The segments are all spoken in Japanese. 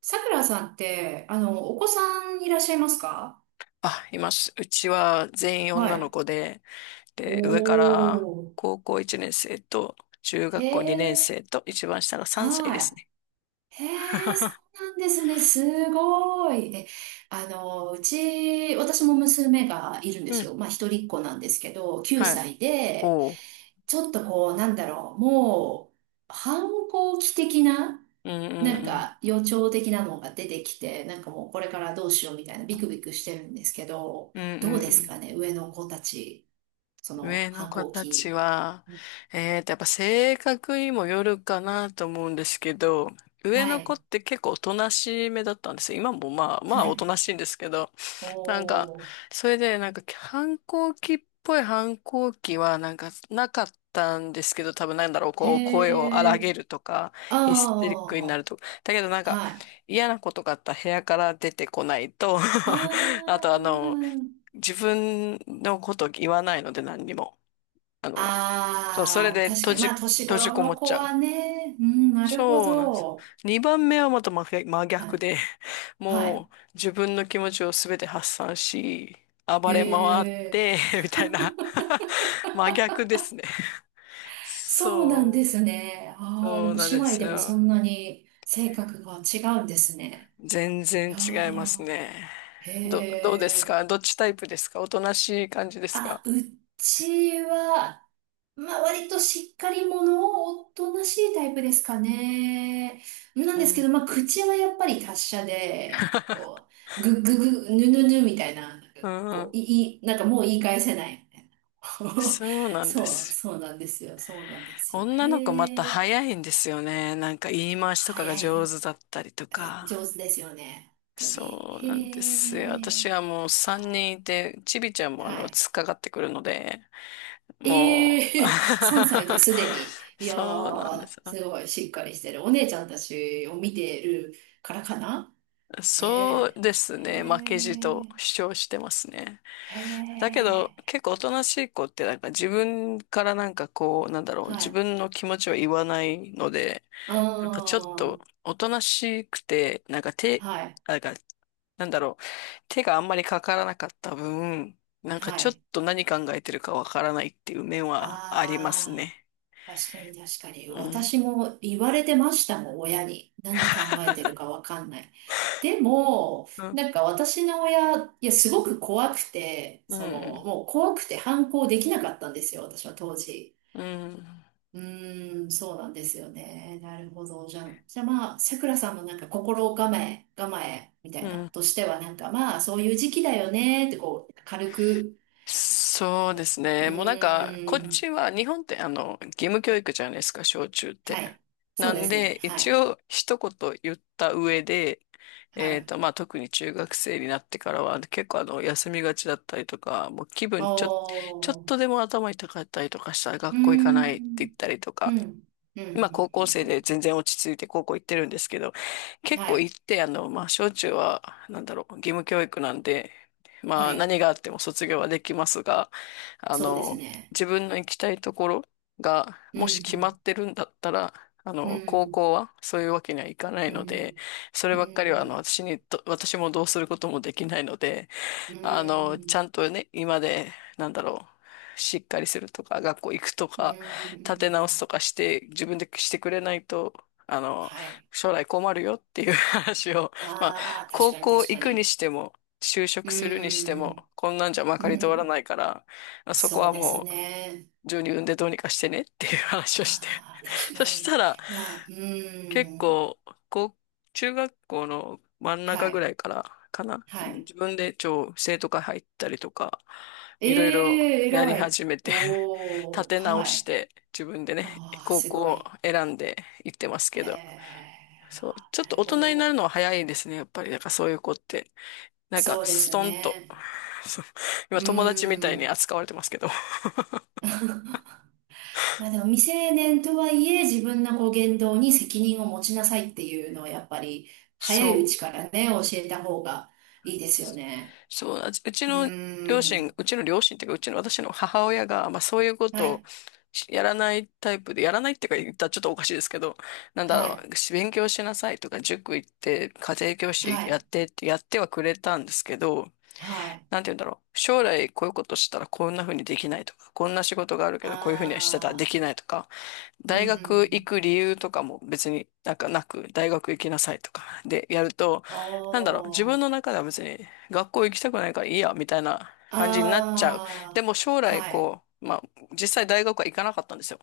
さくらさんって、お子さんいらっしゃいますか？あ、います。うちは全員は女のい。子で、お上からー。高校1年生と中へ学校2年え、生と一番下が3歳ではすい。ね。へえ、そ うなんですね。すごい。え、あの、うち、私も娘がいるんでうすん。よ。まあ、一人っ子なんですけど、9はい。歳で、おう。ちょっとこう、もう、反抗期的な、うんなんうんうん。か予兆的なのが出てきて、なんかもうこれからどうしようみたいなビクビクしてるんですけど、うんうどうんうですん。かね、上の子たち、その上の反子抗たち期。は、うん、やっぱ性格にもよるかなと思うんですけど、上はの子っい、て結構おとなしめだったんですよ。今もまあまあはおとい。なしいんですけど、なんか、おー、それで、なんか、反抗期っぽい反抗期は、なんか、なかったんですけど、多分なんだろう、へこう、声を荒ー、げるとか、ヒステリックになあるとか。だけど、なんー、か、はい。嫌なことがあったら部屋から出てこないと。 あ あと、あの、ー、自分のこと言わないので、何にも。あの、そう、それあー、で確か閉に、じ、まあ年閉じ頃こものっ子ちゃはう。ね、うん、なるほそうなんですよ。ど。2番目はまた真逆真は逆い、で、はもい。う自分の気持ちをすべて発散し、暴へ、れ回って、みたいな。 真逆ですね。そうなんでそすね。う、ああ、でそうもなん姉で妹すでもそよ。んなに性格が違うんですね。全い然や違いますー、ね。どうへですえ。か？どっちタイプですか？おとなしい感じですか？あ、うちは、まあ割としっかり者をおとなしいタイプですかね。なんうですけん。ど、まあ口はやっぱり達者で、なんかこう、ぐっぐぐ、ぬぬぬみたいな、なんかうこん。う、いい、なんかもう言い返せないみたいな。そう なんでそう、す。そうなんですよ。そうなんですよ。女の子またへえ。早いんですよね。なんか言い回しと早かが上手い。だったりとか。上手ですよね。本当に。そうなんでへすよ。私え。はもう3は人い。いて、ちびちゃんもあはの、い。突っかかってくるので、もう。ええ、3歳 ですでに。いやそうなんでー、す。すごいしっかりしてる。お姉ちゃんたちを見てるからかな。えそうえ、ですへね。負けじとえ。主張してますね。へだけど、え。結構おとなしい子ってなんか自分からなんかこう、なんだろう、は自い。分の気持ちは言わないので、あなんかちょっとー。おとなしくて、なんか手、はい。なんか、なんだろう、手があんまりかからなかった分、なんかはちょっい。と何考えてるかわからないっていう面はありますあー。ね。確かに確かに。うん。私も言われてましたもん、親に。何考えてるかわかんない。でも、うん。なんか私の親、いや、すごく怖くて、うその、ん。もう怖くて反抗できなかったんですよ、私は当時。うん。うーん、そうなんですよね。なるほど。じゃあまあ、さくらさんのなんか心構え、構えみたういな、ん。としてはなんかまあ、そういう時期だよね、ってこう、軽く、そうですうね。もうなんか、こーっん、ちは、日本ってあの、義務教育じゃないですか、小中って。はい。そなうでんすで、ね。は一い。応、一言言った上で、はい。まあ、特に中学生になってからは、結構あの、休みがちだったりとか、もう気あ分ちょ、ちょっあ、うとでも頭痛かったりとかしたらー学校行かないって言ん、ったりとうん、か、うん、うん、今高う校ん、生うでん。全然落ち着いて高校行ってるんですけど、結は構い、行って、あの、まあ、小中は、なんだろう、義務教育なんで、まはあ、い、何があっても卒業はできますが、あそうですの、ね。自分の行きたいところが、うもし決まん、ってるんだったら、あうん、うの、高ん、校はそういうわけにはいかないうので、ん、それうばっかりは、あの、ん、私にと、私もどうすることもできないので、うあの、ちん、ゃんとね、今で、なんだろう、しっかりするとか、学校行くとうか、立て直すん、とかして、自分でしてくれないと、あの、はい。将来困るよっていう 話を、まあ、ああ、確高かに、校確行かくにに。しても、就う職するにしても、ん、こんなんじゃまうかり通らなん、いから、そこそうはですもう、ね。自分で産んでどうにかしてねっていう話をして。ああ、確そかしたに。ら、まあ、う結ん、構、こう、中学校の真ん中はぐらい、いからかな。はい。自分で超生徒会入ったりとか、えいろいろえ、やり偉い。始めて 立おー、て直はしい。て、自分でね、ああ、高す校ごをい。選んで行ってますけへど。え、そう、あ、ちょっなとる大ほ人になど。るのは早いですね、やっぱり。なんかそういう子って。なんか、そうでスすトンと。ね。そう、今う友達みたいにん。扱われてますけど。まあでも未成年とはいえ自分のこう言動に責任を持ちなさいっていうのはやっぱり早いうそちう。からね、教えた方がいいですよね。そうなんです。うちうの両親、ん。うちの両親っていうか、うちの私の母親が、まあそういうこはとをい、やらないタイプで、やらないっていうか言ったらちょっとおかしいですけど、なんだはろい、う、勉強しなさいとか、塾行って、家庭教師はやっい、てってやってはくれたんですけど、はい。なんて言うんだろう、将来こういうことしたらこんな風にできないとか、こんな仕事があるけどこういう風にはしてたらでああ、きないとか、うん、うん、大う学行ん。く理由とかも別になんかなく、大学行きなさいとかでやると、おなんだろう、自ー、分の中では別に学校行きたくないからいいや、みたいな感じになっちゃう。であも将あ、来はい、こう、まあ実際大学は行かなかったんですよ。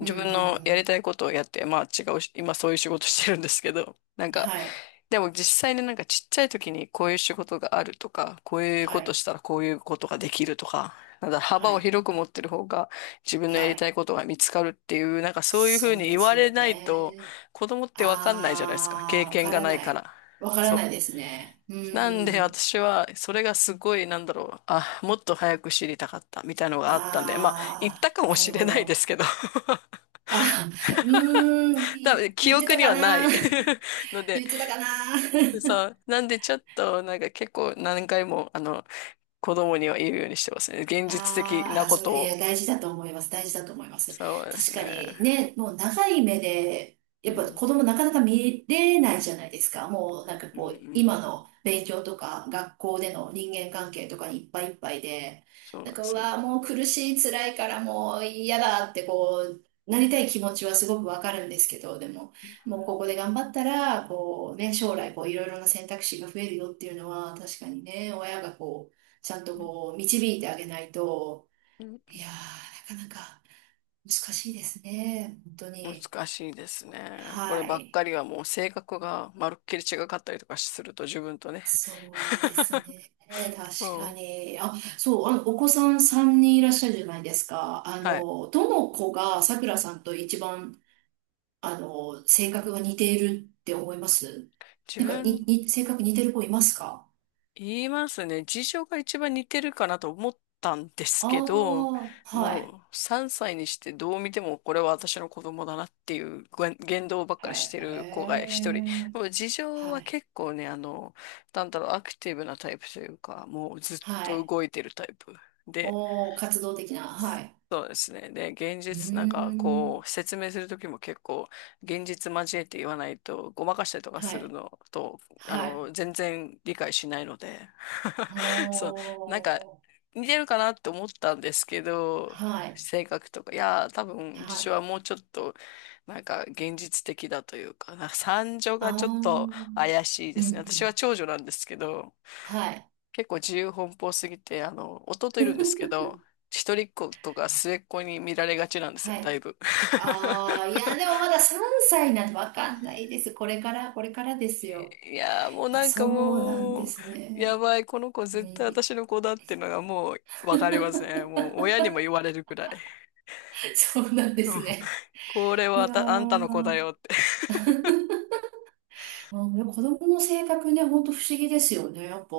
うん、うん、う分のやりん。たいことをやって、まあ違うし、今そういう仕事してるんですけど、なんかはい、でも実際になんかちっちゃい時にこういう仕事があるとか、こういうはことい、したらこういうことができるとか、なんだ、は幅をい、広く持ってる方が自分のやはりたい。いことが見つかるっていう、なんかそういうふうそうにで言わすれよないとね。子供ってわかんないじゃないですか。経ああ、わ験かがらないなかい。ら。わからそう。ないですね。うなんーでん。私はそれがすごいなんだろう。あ、もっと早く知りたかったみたいなのがあったんで、まあ言っあたかあ、もなしるれほないでど。すけど、あ、うーん、多分記言って憶たにかはなな い の で、言ってたかな。でさ、なんでちょっと、なんか結構何回も、あの、子供には言うようにしてますね。現実的あーなあー、こそとれ、いや、を。大事だと思います。大事だと思います。そうです確かね。にね、もう長い目で、やうっぱん。子供なかなか見れないじゃないですか。もうなんかうんうこう、今ん。の勉強とか、学校での人間関係とかにいっぱいいっぱいで、そうなんなんでか、うすよね。わー、もう苦しい、辛いからもう嫌だってこう、なりたい気持ちはすごくわかるんですけど、でも、もうここで頑張ったら、こうね、将来こういろいろな選択肢が増えるよっていうのは、確かにね、親がこう、ちゃんとこう、導いてあげないと、うんいやー、なかなか難しいですね。本当に。難しいですね。これはばっい。かりはもう性格がまるっきり違かったりとかすると自分とね。そうです ね。確もかう、に。あ、そう、お子さん3人いらっしゃるじゃないですか。あはい。の、どの子がさくらさんと一番、あの、性格が似ているって思います？自なんか、分性格似てる子いますか？言いますね。事情が一番似てるかなと思ったんですあけど、あー、はい。もう3歳にしてどう見てもこれは私の子供だなっていうご言動ばっへかりしてる子が一人。え、もう事情ははい。結構ね、あの、なんだろう、アクティブなタイプというか、もうずっはとい。動いてるタイプで、おー、活動的な、はい。そうですね。で、現うー実、なんかこん。う、説明するときも結構、現実交えて言わないと、ごまかしたりとかはするい。のと、あはい。の、全然理解しないので、そう、なんか、ほー。似てるかなって思ったんですけど、はい。性格とか、いやー、多は分、事情はい。もうちょっと、なんか、現実的だというか、なんか、三女があちー。うょっとん、怪しいでうすね。私はん。長女なんですけど、はい。結構自由奔放すぎて、あの、弟いるんですけど、一人っ子とか末っ子に見られがちなんですよ、はだいい。ぶ。ああ、いや、でも まだ3歳なんてわかんないです。これから、これからですよ。いやー、もうあ、なんそかうなんでもう、すやね。ばい、この子う絶対ん、私の子だっていうのがもうわかります ね。もう親にも言われるくらい。そうなんです ね。これいはやあんたの子ー、だよって。あ、でも子供の性格ね、ほんと不思議ですよね。やっぱ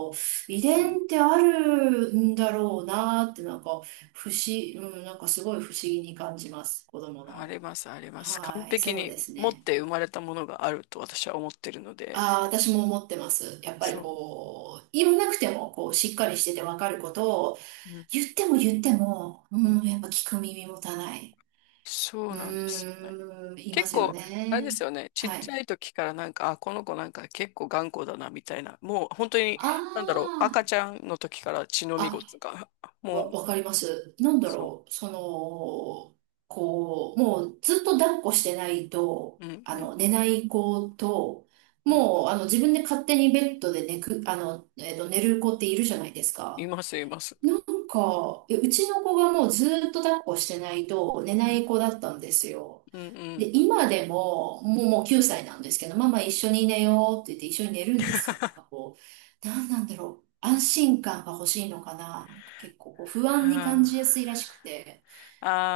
遺うん伝ってあるんだろうなって、なんかうん、なんかすごい不思議に感じます。子供ありの。ます、あります。完はい、璧そうにです持っね。て生まれたものがあると私は思ってるので。ああ、私も思ってます。やっぱりそう。こう、言わなくても、こう、しっかりしててわかることを、うん、言っても言っても、ううん。ん、やっぱ聞く耳持たない。そううなんですよね。ーん、いま結すよ構、あれでね。すよね。ちっはちい。ゃい時からなんか、あ、この子なんか結構頑固だな、みたいな。もう本当に、あなんだろう、赤あ。ちゃんの時から血のみごあ、つが、もう、わかります。なんだそう、ろう、その、こう、もうずっと抱っこしてないと、うん、うあん、の、寝ない子と、うん、もう、あの、自分で勝手にベッドで寝く、あの、えっと、寝る子っているじゃないですいか。ます、いまなす。んか、え、うちの子がもうずっと抱っこしてないと寝うないん、子だったんですよ。うん、うで、ん。今でも、もう9歳なんですけど、ママ一緒に寝ようって言って一緒に寝るんですよ。なんか こう、なんなんだろう。安心感が欲しいのかな。なんか結構こう不は安に感じやあ、すいらしくて。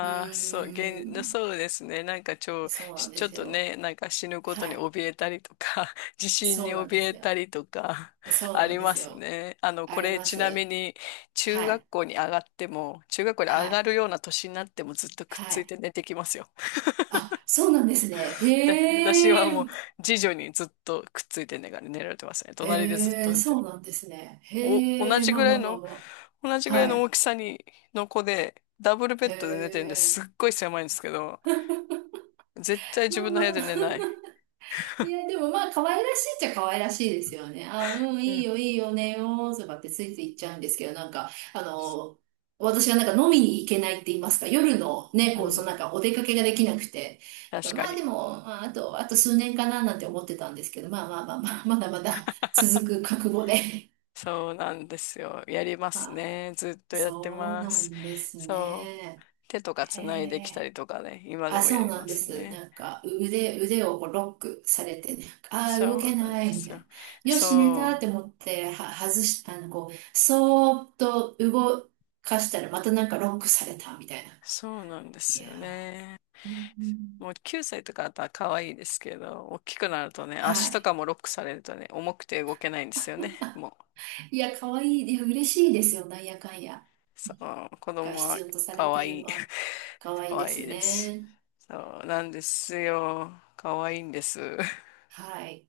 うあ、そう、ーそん、うですね。なんかそうなんちでょっすとよ。ね、なんか死ぬことはにい。怯えたりとか、地震にそうなんで怯すえよ。たりとか、 そうあなんりでますすよ。ね。あの、あこりれまちなみす。に、中は学い。校に上がっても、中学校には上がい。るような年になってもずっとくっはついい。て寝てきますよ。あ、そうなんですね。で、私はへえ。もう、次女にずっとくっついて寝られてますね。隣でずっへとえ、寝てそうる。なんですね。お、へえ、まあまあまあま同じあ。ぐらいはのい。大きさに、の子で、ダブルベへッドで寝てるんでえ。すっごい狭いんですけど、絶対自まあ分のま部屋で寝あ。ない。いや、でもまあ、可愛らしいっちゃ可愛らしいですよね。あ、うん、ういいん。よ、いいよ、ねよ、とかってついていっちゃうんですけど、なんか、あの、私はなんか飲みに行けないって言いますか、夜のね、うこう、そん。のなんかお出かけができなくて。な確んかかまあでに。も、まあ、あと、あと数年かななんて思ってたんですけど、まあまあまあまあ、まだまだ続く覚悟で。そうなんですよ。やりま すあ、ね。ずっとやってそうまなす。んですそう。ね。手とかへつないできたえ。りとかね。今であ、もやそうりなまんですす。ね。なんか、腕をこうロックされてね、ああ、そ動けうなんでない、みたすよ。いな。よし、寝たっそてう。思って、は、外し、あの、こう、そーっと動かしたら、またなんかロックされた、みたいな。そうなんでいすやよね。ー、うん、うん、もう9歳とかだったら可愛いですけど、大きくなるとね、足はとい。かもロックされるとね、重くて動けないんですよね。もういや、可愛いい。いや、嬉しいですよ、なんやかんや。そう、子なんか供必は要とされ可てる愛のい。は、可 愛い可で愛いすです。ね。そうなんですよ。可愛いんです。はい。